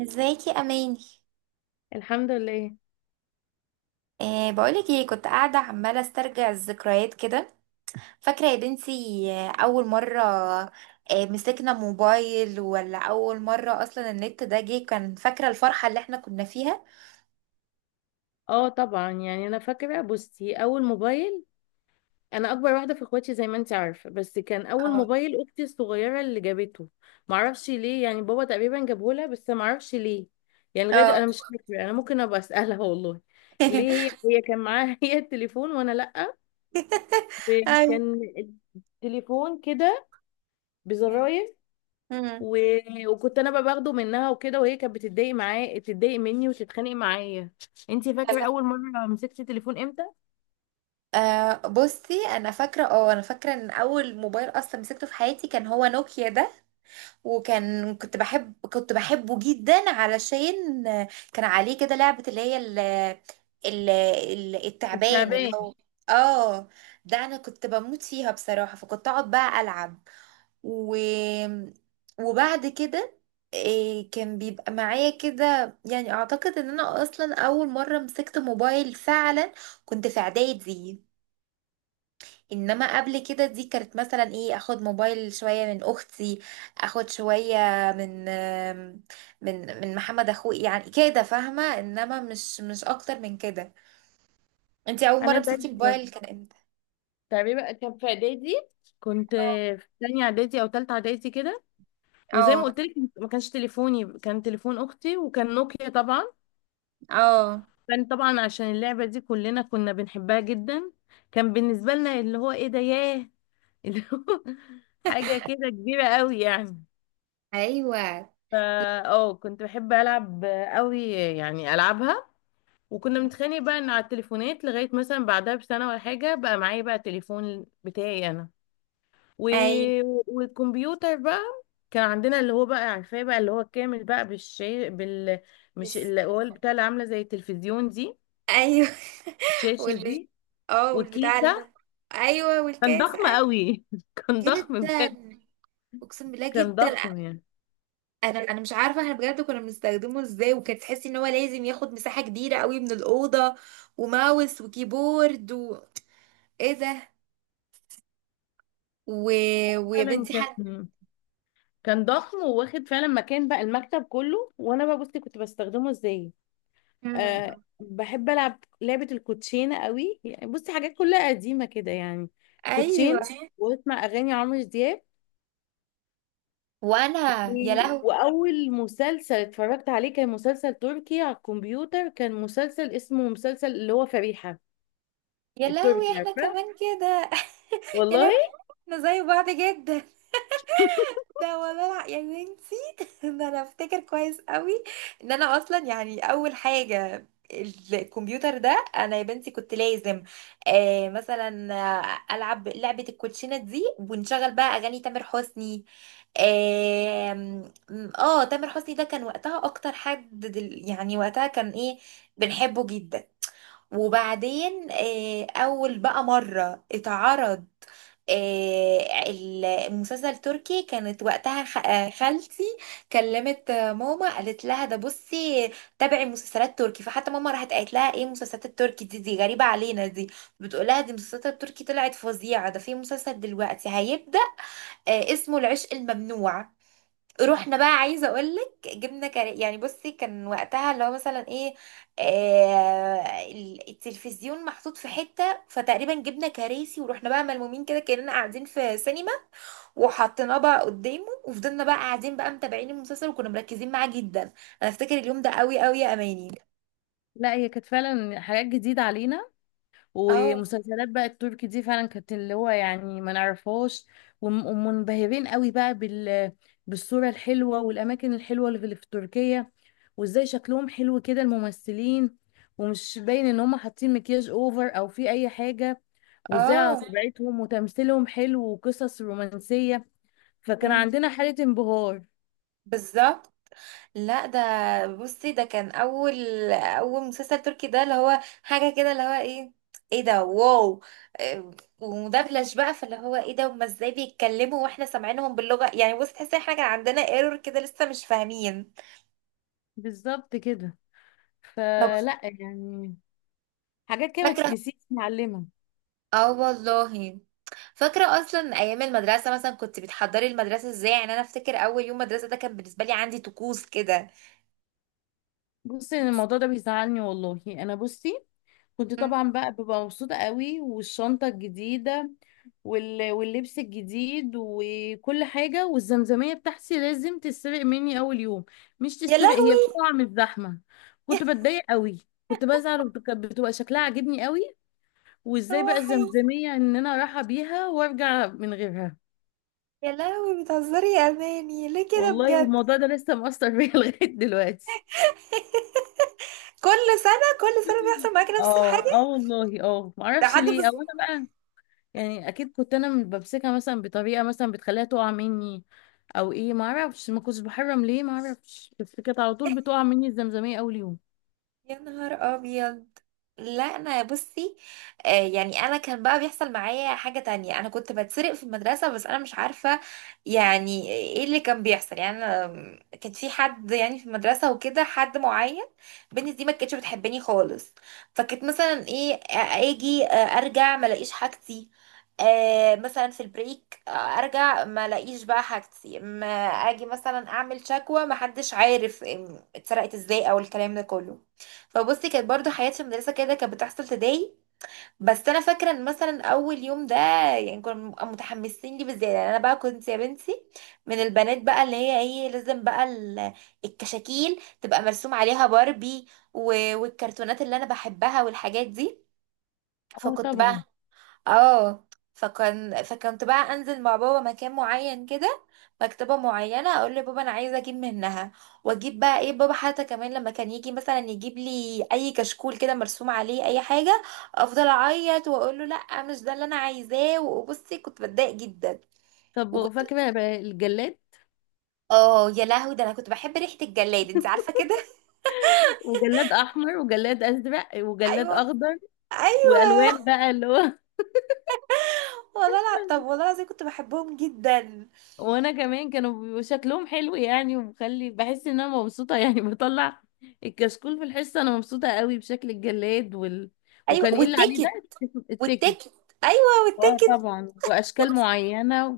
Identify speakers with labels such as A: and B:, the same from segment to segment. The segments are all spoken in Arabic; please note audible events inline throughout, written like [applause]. A: ازيك يا اماني؟
B: الحمد لله.
A: بقولك ايه، كنت قاعده عماله استرجع الذكريات كده، فاكره يا بنتي؟ اول مره، مسكنا موبايل، ولا اول مره اصلا النت ده جه؟ كان فاكره الفرحه اللي احنا كنا فيها.
B: اه طبعا، يعني انا فاكره. بصي، اول موبايل، انا اكبر واحده في اخواتي زي ما انت عارفه، بس كان اول
A: اه،
B: موبايل اختي الصغيره اللي جابته. معرفش ليه، يعني بابا تقريبا جابه لها، بس معرفش ليه. يعني لغايه
A: اه.
B: انا مش فاكره. انا ممكن ابقى اسالها [laughs] والله. ليه؟ هي
A: [laughs]
B: هي كان معاها [laughs] هي التليفون وانا لا.
A: ايوه،
B: كان التليفون كده
A: أيوة.
B: بزراير.
A: مم.
B: و... وكنت انا بقى باخده منها وكده، وهي كانت بتتضايق معايا، تتضايق مني وتتخانق معايا. انتي فاكره
A: يلا،
B: اول مره مسكتي تليفون امتى؟
A: بصي. انا فاكره، انا فاكره ان اول موبايل اصلا مسكته في حياتي كان هو نوكيا ده. وكان، كنت بحبه جدا، علشان كان عليه كده لعبة، اللي هي التعبان، اللي
B: الشعبية.
A: هو. اه، ده انا كنت بموت فيها بصراحة، فكنت اقعد بقى العب و وبعد كده. كان بيبقى معايا كده، يعني اعتقد ان انا اصلا اول مرة مسكت موبايل فعلا، كنت في اعدادي. انما قبل كده دي كانت مثلا ايه، اخد موبايل شويه من اختي، اخد شويه من من محمد اخوي، يعني كده فاهمه، انما مش اكتر من كده. انتي اول مره
B: أنا
A: مسكتي
B: زيك برضه.
A: موبايل كان امتى؟
B: الشعبية بقى كان في إعدادي. كنت في تانية إعدادي أو تالتة إعدادي كده. وزي ما
A: اه.
B: قلت لك، ما كانش تليفوني، كان تليفون أختي، وكان نوكيا طبعا.
A: اه.
B: كان طبعا عشان اللعبة دي كلنا كنا بنحبها جدا. كان بالنسبة لنا اللي هو إيه ده، ياه، اللي هو [laughs] حاجة كده كبيرة قوي يعني.
A: ايوه،
B: فا اه كنت بحب ألعب قوي يعني، ألعبها. وكنا بنتخانق بقى إن على التليفونات، لغاية مثلا بعدها بسنة ولا حاجة بقى معايا بقى تليفون بتاعي أنا. و...
A: ايوه.
B: والكمبيوتر بقى، كان عندنا اللي هو بقى عارفاه بقى، اللي هو كامل بقى بالشي مش
A: بس،
B: اللي هو اللي بتاع اللي عامله زي التلفزيون دي.
A: ايوه. [laughs]
B: الشاشه
A: والب...
B: دي،
A: اه والبتاع
B: وكيسه.
A: ال-. ايوه
B: كان
A: والكاس،
B: ضخم
A: ايوه.
B: قوي [laughs] كان ضخم بجد.
A: جدا، اقسم بالله
B: كان
A: جدا.
B: ضخم يعني.
A: انا مش عارفه احنا بجد كنا بنستخدمه ازاي، وكانت تحسي ان هو لازم ياخد مساحه كبيره قوي من الاوضه، وماوس وكيبورد و... ايه ده. و... ويا
B: فعلا
A: بنتي حد.
B: كان ضخم، وواخد فعلا مكان بقى المكتب كله. وانا بقى بصي كنت بستخدمه ازاي.
A: مم.
B: أه بحب العب لعبه الكوتشينه قوي يعني، بصي حاجات كلها قديمه كده يعني.
A: ايوه.
B: كوتشينه، واسمع اغاني عمرو دياب.
A: وانا، يا لهوي.
B: واول مسلسل اتفرجت عليه كان مسلسل تركي على الكمبيوتر، كان مسلسل اسمه مسلسل اللي هو فريحة.
A: يا لهوي،
B: التركي،
A: احنا
B: عارفة.
A: كمان كده. يا لهوي،
B: والله.
A: احنا زي بعض جدا. ده ولا لا يا بنتي. [laughs] ده انا افتكر كويس قوي ان انا اصلا يعني اول حاجه الكمبيوتر ده انا يا بنتي كنت لازم مثلا العب لعبه الكوتشينه دي، ونشغل بقى اغاني تامر حسني. آم، اه تامر حسني ده كان وقتها اكتر حد يعني وقتها كان ايه، بنحبه جدا. وبعدين، أول بقى مرة اتعرض آه، المسلسل التركي، كانت وقتها خالتي كلمت ماما، قالت لها ده بصي، تابعي مسلسلات تركي. فحتى ماما راحت قالت لها ايه المسلسلات التركي دي غريبة علينا دي، بتقول لها دي المسلسلات التركي طلعت فظيعة، ده في مسلسل دلوقتي هيبدأ اسمه العشق الممنوع. رحنا بقى عايزه اقولك، جبنا كر... يعني بصي، كان وقتها اللي هو مثلا ايه، التلفزيون محطوط في حته، فتقريبا جبنا كراسي ورحنا بقى ملمومين كده كاننا قاعدين في سينما، وحطيناه بقى قدامه، وفضلنا بقى قاعدين بقى متابعين المسلسل، وكنا مركزين معاه جدا. انا افتكر اليوم ده قوي قوي يا اماني.
B: لا، هي كانت فعلا حاجات جديدة علينا.
A: اه.
B: ومسلسلات بقى التركي دي فعلا كانت اللي هو يعني ما نعرفهاش. ومنبهرين قوي بقى بالصورة الحلوة والأماكن الحلوة اللي في تركيا. وازاي شكلهم حلو كده الممثلين، ومش باين ان هم حاطين مكياج اوفر او في اي حاجة. وازاي على
A: اه.
B: طبيعتهم، وتمثيلهم حلو، وقصص رومانسية. فكان عندنا حالة انبهار.
A: بالظبط. لا ده، بصي ده كان اول، اول مسلسل تركي ده، اللي هو حاجه كده، اللي هو ايه، ايه ده، واو. إيه، ومدبلج بقى، فاللي هو ايه ده، هما ازاي بيتكلموا واحنا سامعينهم باللغه؟ يعني بصي تحسي إن احنا كان عندنا ايرور كده، لسه مش فاهمين.
B: بالظبط كده.
A: طب
B: فلا يعني، حاجات كده ما
A: فاكره؟
B: تتنسيش معلمة.
A: اه والله فاكره. اصلا ايام المدرسه، مثلا كنت بتحضري المدرسه ازاي؟ يعني انا افتكر اول يوم مدرسه ده كان بالنسبه لي عندي طقوس كده.
B: بصي أنا الموضوع ده بيزعلني والله. انا بصي كنت
A: مم.
B: طبعا بقى ببقى مبسوطة قوي والشنطة الجديدة، واللبس الجديد وكل حاجة. والزمزمية بتاعتي لازم تتسرق مني أول يوم. مش
A: يا
B: تتسرق، هي
A: لهوي.
B: بتقع من الزحمة. كنت
A: [laughs]
B: بتضايق قوي. كنت بزعل بتبقى شكلها عاجبني قوي. وازاي بقى
A: روحي.
B: الزمزمية ان انا رايحة بيها وارجع من غيرها.
A: يا لهوي، بتهزري يا اماني ليه كده
B: والله،
A: بجد؟
B: والموضوع ده لسه مؤثر بيا [laughs] لغاية دلوقتي.
A: كل سنة كل سنة بيحصل معاكي نفس
B: اه،
A: الحاجة،
B: اه والله، اه معرفش
A: لحد ما.
B: ليه، او انا بقى يعني اكيد كنت انا بمسكها مثلا بطريقه مثلا بتخليها تقع مني، او ايه ما اعرفش. ما كنتش بحرم، ليه ما اعرفش، بس كانت على طول بتقع مني الزمزميه اول يوم.
A: يا نهار ابيض. لا انا بصي، يعني انا كان بقى بيحصل معايا حاجة تانية، انا كنت بتسرق في المدرسة، بس انا مش عارفة يعني ايه اللي كان بيحصل. يعني انا كان في حد، يعني في المدرسة، وكده حد معين، بنتي دي ما كانتش بتحبني خالص. فكنت مثلا ايه، اجي ارجع ما الاقيش حاجتي، مثلا في البريك، ارجع ما الاقيش بقى حاجتي، ما اجي مثلا اعمل شكوى، ما حدش عارف اتسرقت ازاي او الكلام ده كله. فبصي كانت برضو حياتي في المدرسه كده كانت بتحصل تضايق. بس انا فاكره ان مثلا اول يوم ده يعني كنا بنبقى متحمسين ليه بالذات. يعني انا بقى كنت يا بنتي من البنات بقى، اللي هي ايه، لازم بقى الكشاكيل تبقى مرسوم عليها باربي، والكرتونات اللي انا بحبها والحاجات دي.
B: اه
A: فكنت
B: طبعا.
A: بقى، اه فكان فكنت بقى انزل مع بابا مكان معين كده، مكتبة معينة، اقول لبابا انا عايزة اجيب منها، واجيب بقى ايه. بابا حتى كمان لما كان يجي مثلا يجيب لي اي كشكول كده مرسوم عليه اي حاجة، افضل اعيط واقول له لا مش ده اللي انا عايزاه، وبصي كنت بتضايق جدا.
B: طب
A: وكنت،
B: فاكره بقى الجلاد؟
A: اه يا لهوي، ده انا كنت بحب ريحة الجلاد، انت عارفة
B: [laughs]
A: كده.
B: وجلاد احمر وجلاد ازرق
A: [laughs]
B: وجلاد
A: ايوه.
B: اخضر. والوان
A: ايوه
B: بقى اللي هو
A: والله. لا، طب والله العظيم كنت بحبهم جدا.
B: [laughs] وانا كمان، كانوا بيبقوا شكلهم حلو يعني، ومخلي بحس ان انا مبسوطه يعني [laughs] بطلع الكشكول في الحصه انا مبسوطه قوي بشكل الجلاد
A: ايوه
B: وكان ايه اللي عليه ده،
A: والتيكت.
B: التيكت.
A: والتيكت. ايوه
B: اه
A: والتيكت.
B: طبعا، واشكال معينه.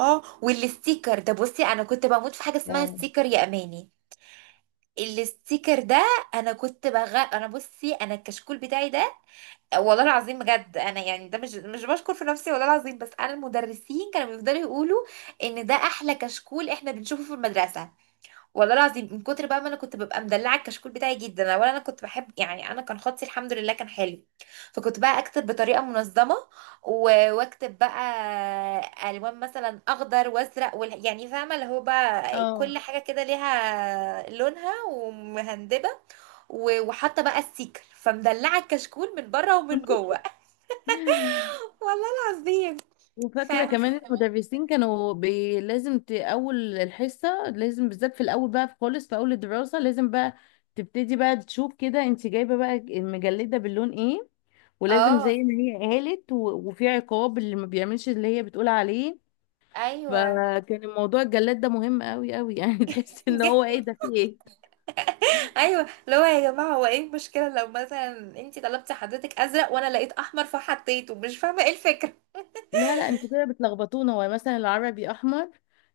A: اه والستيكر، ده بصي انا كنت بموت في حاجه اسمها
B: اه
A: ستيكر يا اماني. الستيكر ده، انا كنت بغ، انا بصي انا الكشكول بتاعي ده والله العظيم بجد، انا يعني ده مش بشكر في نفسي والله العظيم، بس انا المدرسين كانوا بيفضلوا يقولوا ان ده احلى كشكول احنا بنشوفه في المدرسه. والله العظيم من كتر بقى ما انا كنت ببقى مدلعه الكشكول بتاعي جدا، انا ولا. انا كنت بحب، يعني انا كان خطي الحمد لله كان حلو، فكنت بقى اكتب بطريقه منظمه، واكتب بقى الوان مثلا اخضر وازرق وال... يعني فاهمه اللي هو بقى
B: اه
A: كل حاجه كده ليها لونها ومهندبه، وحاطه بقى السيكل، فمدلعه الكشكول من بره ومن جوه.
B: [laughs]
A: [laughs] والله العظيم. ف...
B: وفاكره كمان المدرسين كانوا لازم اول الحصه لازم، بالذات في الاول بقى خالص، في اول الدراسه لازم بقى تبتدي بقى تشوف كده انت جايبه بقى المجلده باللون ايه. ولازم زي
A: اه.
B: ما هي قالت. وفي عقاب اللي ما بيعملش اللي هي بتقول عليه.
A: ايوه.
B: فكان الموضوع الجلاد ده مهم قوي قوي يعني [laughs] تحس ان هو ايه
A: [laughs]
B: ده، في ايه.
A: ايوه، اللي هو يا جماعه هو ايه المشكله لو مثلا انت طلبتي حضرتك ازرق وانا لقيت احمر فحطيته؟ مش فاهمه ايه الفكره.
B: لا لا، انتوا كده بتلخبطونا. هو مثلا العربي احمر،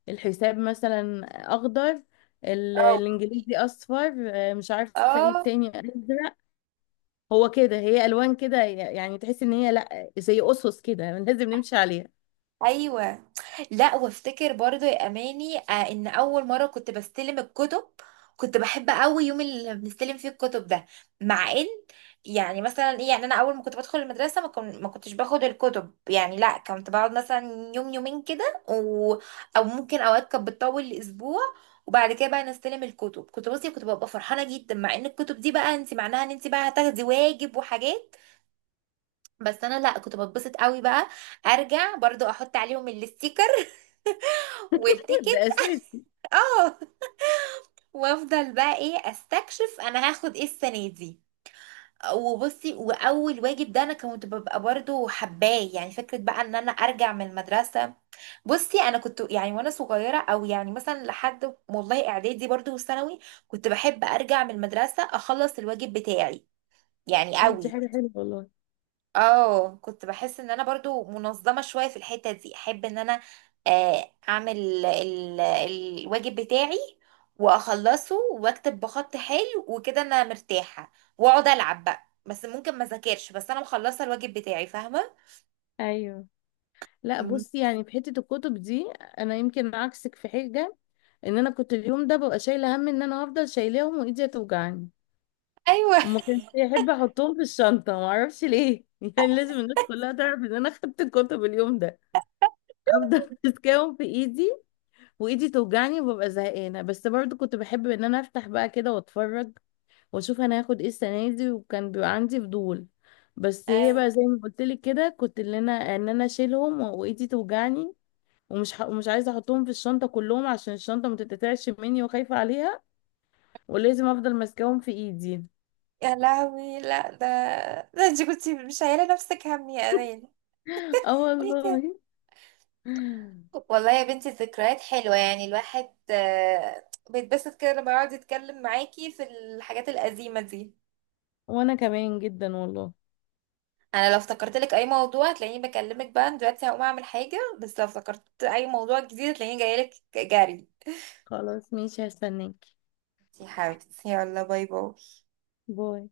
B: الحساب مثلا اخضر،
A: اه.
B: الانجليزي اصفر، مش عارفه ايه
A: اه.
B: تاني، ازرق. هو كده، هي الوان كده يعني، تحس ان هي لا، زي اسس كده لازم نمشي عليها.
A: ايوه. لا، وافتكر برضو يا اماني، ان اول مره كنت بستلم الكتب، كنت بحب قوي يوم اللي بنستلم فيه الكتب ده، مع ان، يعني مثلا ايه، يعني انا اول ما كنت بدخل المدرسه ما كنتش باخد الكتب، يعني لا، كنت بقعد مثلا يوم، يومين كده و... او ممكن اوقات كانت بتطول لاسبوع. وبعد كده بقى نستلم الكتب، كنت ببقى فرحانه جدا، مع ان الكتب دي بقى انت معناها ان انت بقى هتاخدي واجب وحاجات. بس انا لا، كنت بتبسط قوي بقى ارجع برضو احط عليهم الستيكر
B: ده
A: والتيكت.
B: اساسي.
A: اه. وافضل بقى ايه استكشف انا هاخد ايه السنه دي. وبصي، واول واجب ده انا كنت ببقى برضو حباه، يعني فكره بقى ان انا ارجع من المدرسه. بصي انا كنت يعني وانا صغيره، او يعني مثلا لحد والله اعدادي برضو وثانوي، كنت بحب ارجع من المدرسه اخلص الواجب بتاعي، يعني
B: طب دي
A: قوي.
B: حاجه حلوه والله.
A: اه كنت بحس ان انا برضو منظمة شوية في الحتة دي، احب ان انا اعمل الواجب بتاعي واخلصه، واكتب بخط حلو وكده انا مرتاحة، واقعد العب بقى. بس ممكن ما ذاكرش، بس انا مخلصة الواجب بتاعي، فاهمة.
B: ايوه. لا
A: مم.
B: بصي يعني في حته الكتب دي، انا يمكن عكسك في حاجه، ان انا كنت اليوم ده ببقى شايله هم ان انا هفضل شايلاهم وايدي هتوجعني.
A: ايوه.
B: وما كانش يحب احطهم في الشنطه، ما اعرفش ليه [laughs] يعني لازم الناس كلها تعرف ان انا خدت الكتب اليوم ده. افضل [laughs] ماسكاهم في ايدي، وايدي توجعني وببقى زهقانه، بس برضو كنت بحب ان انا افتح بقى كده واتفرج واشوف انا هاخد ايه السنه دي، وكان بيبقى عندي فضول. بس هي
A: أي.
B: بقى زي ما قلت لك كده، كنت اللي انا ان انا اشيلهم وايدي توجعني. مش عايزه احطهم في الشنطه كلهم عشان الشنطه ما تتقطعش مني، وخايفه عليها. ولازم افضل ماسكاهم في ايدي.
A: يا لهوي لا ده، ده انت كنت مش شايله نفسك هم يا امانه.
B: [laughs] اه
A: ليه؟
B: والله.
A: والله يا بنتي الذكريات حلوة، يعني الواحد بيتبسط كده لما يقعد يتكلم معاكي في الحاجات القديمة دي.
B: وانا كمان جدا والله.
A: انا لو افتكرت لك اي موضوع هتلاقيني بكلمك، بقى أنا دلوقتي هقوم اعمل حاجة، بس لو افتكرت اي موضوع جديد هتلاقيني جايلك جري.
B: خلاص ماشي، هستناك.
A: يا حبيبتي يلا، باي باي.
B: باي.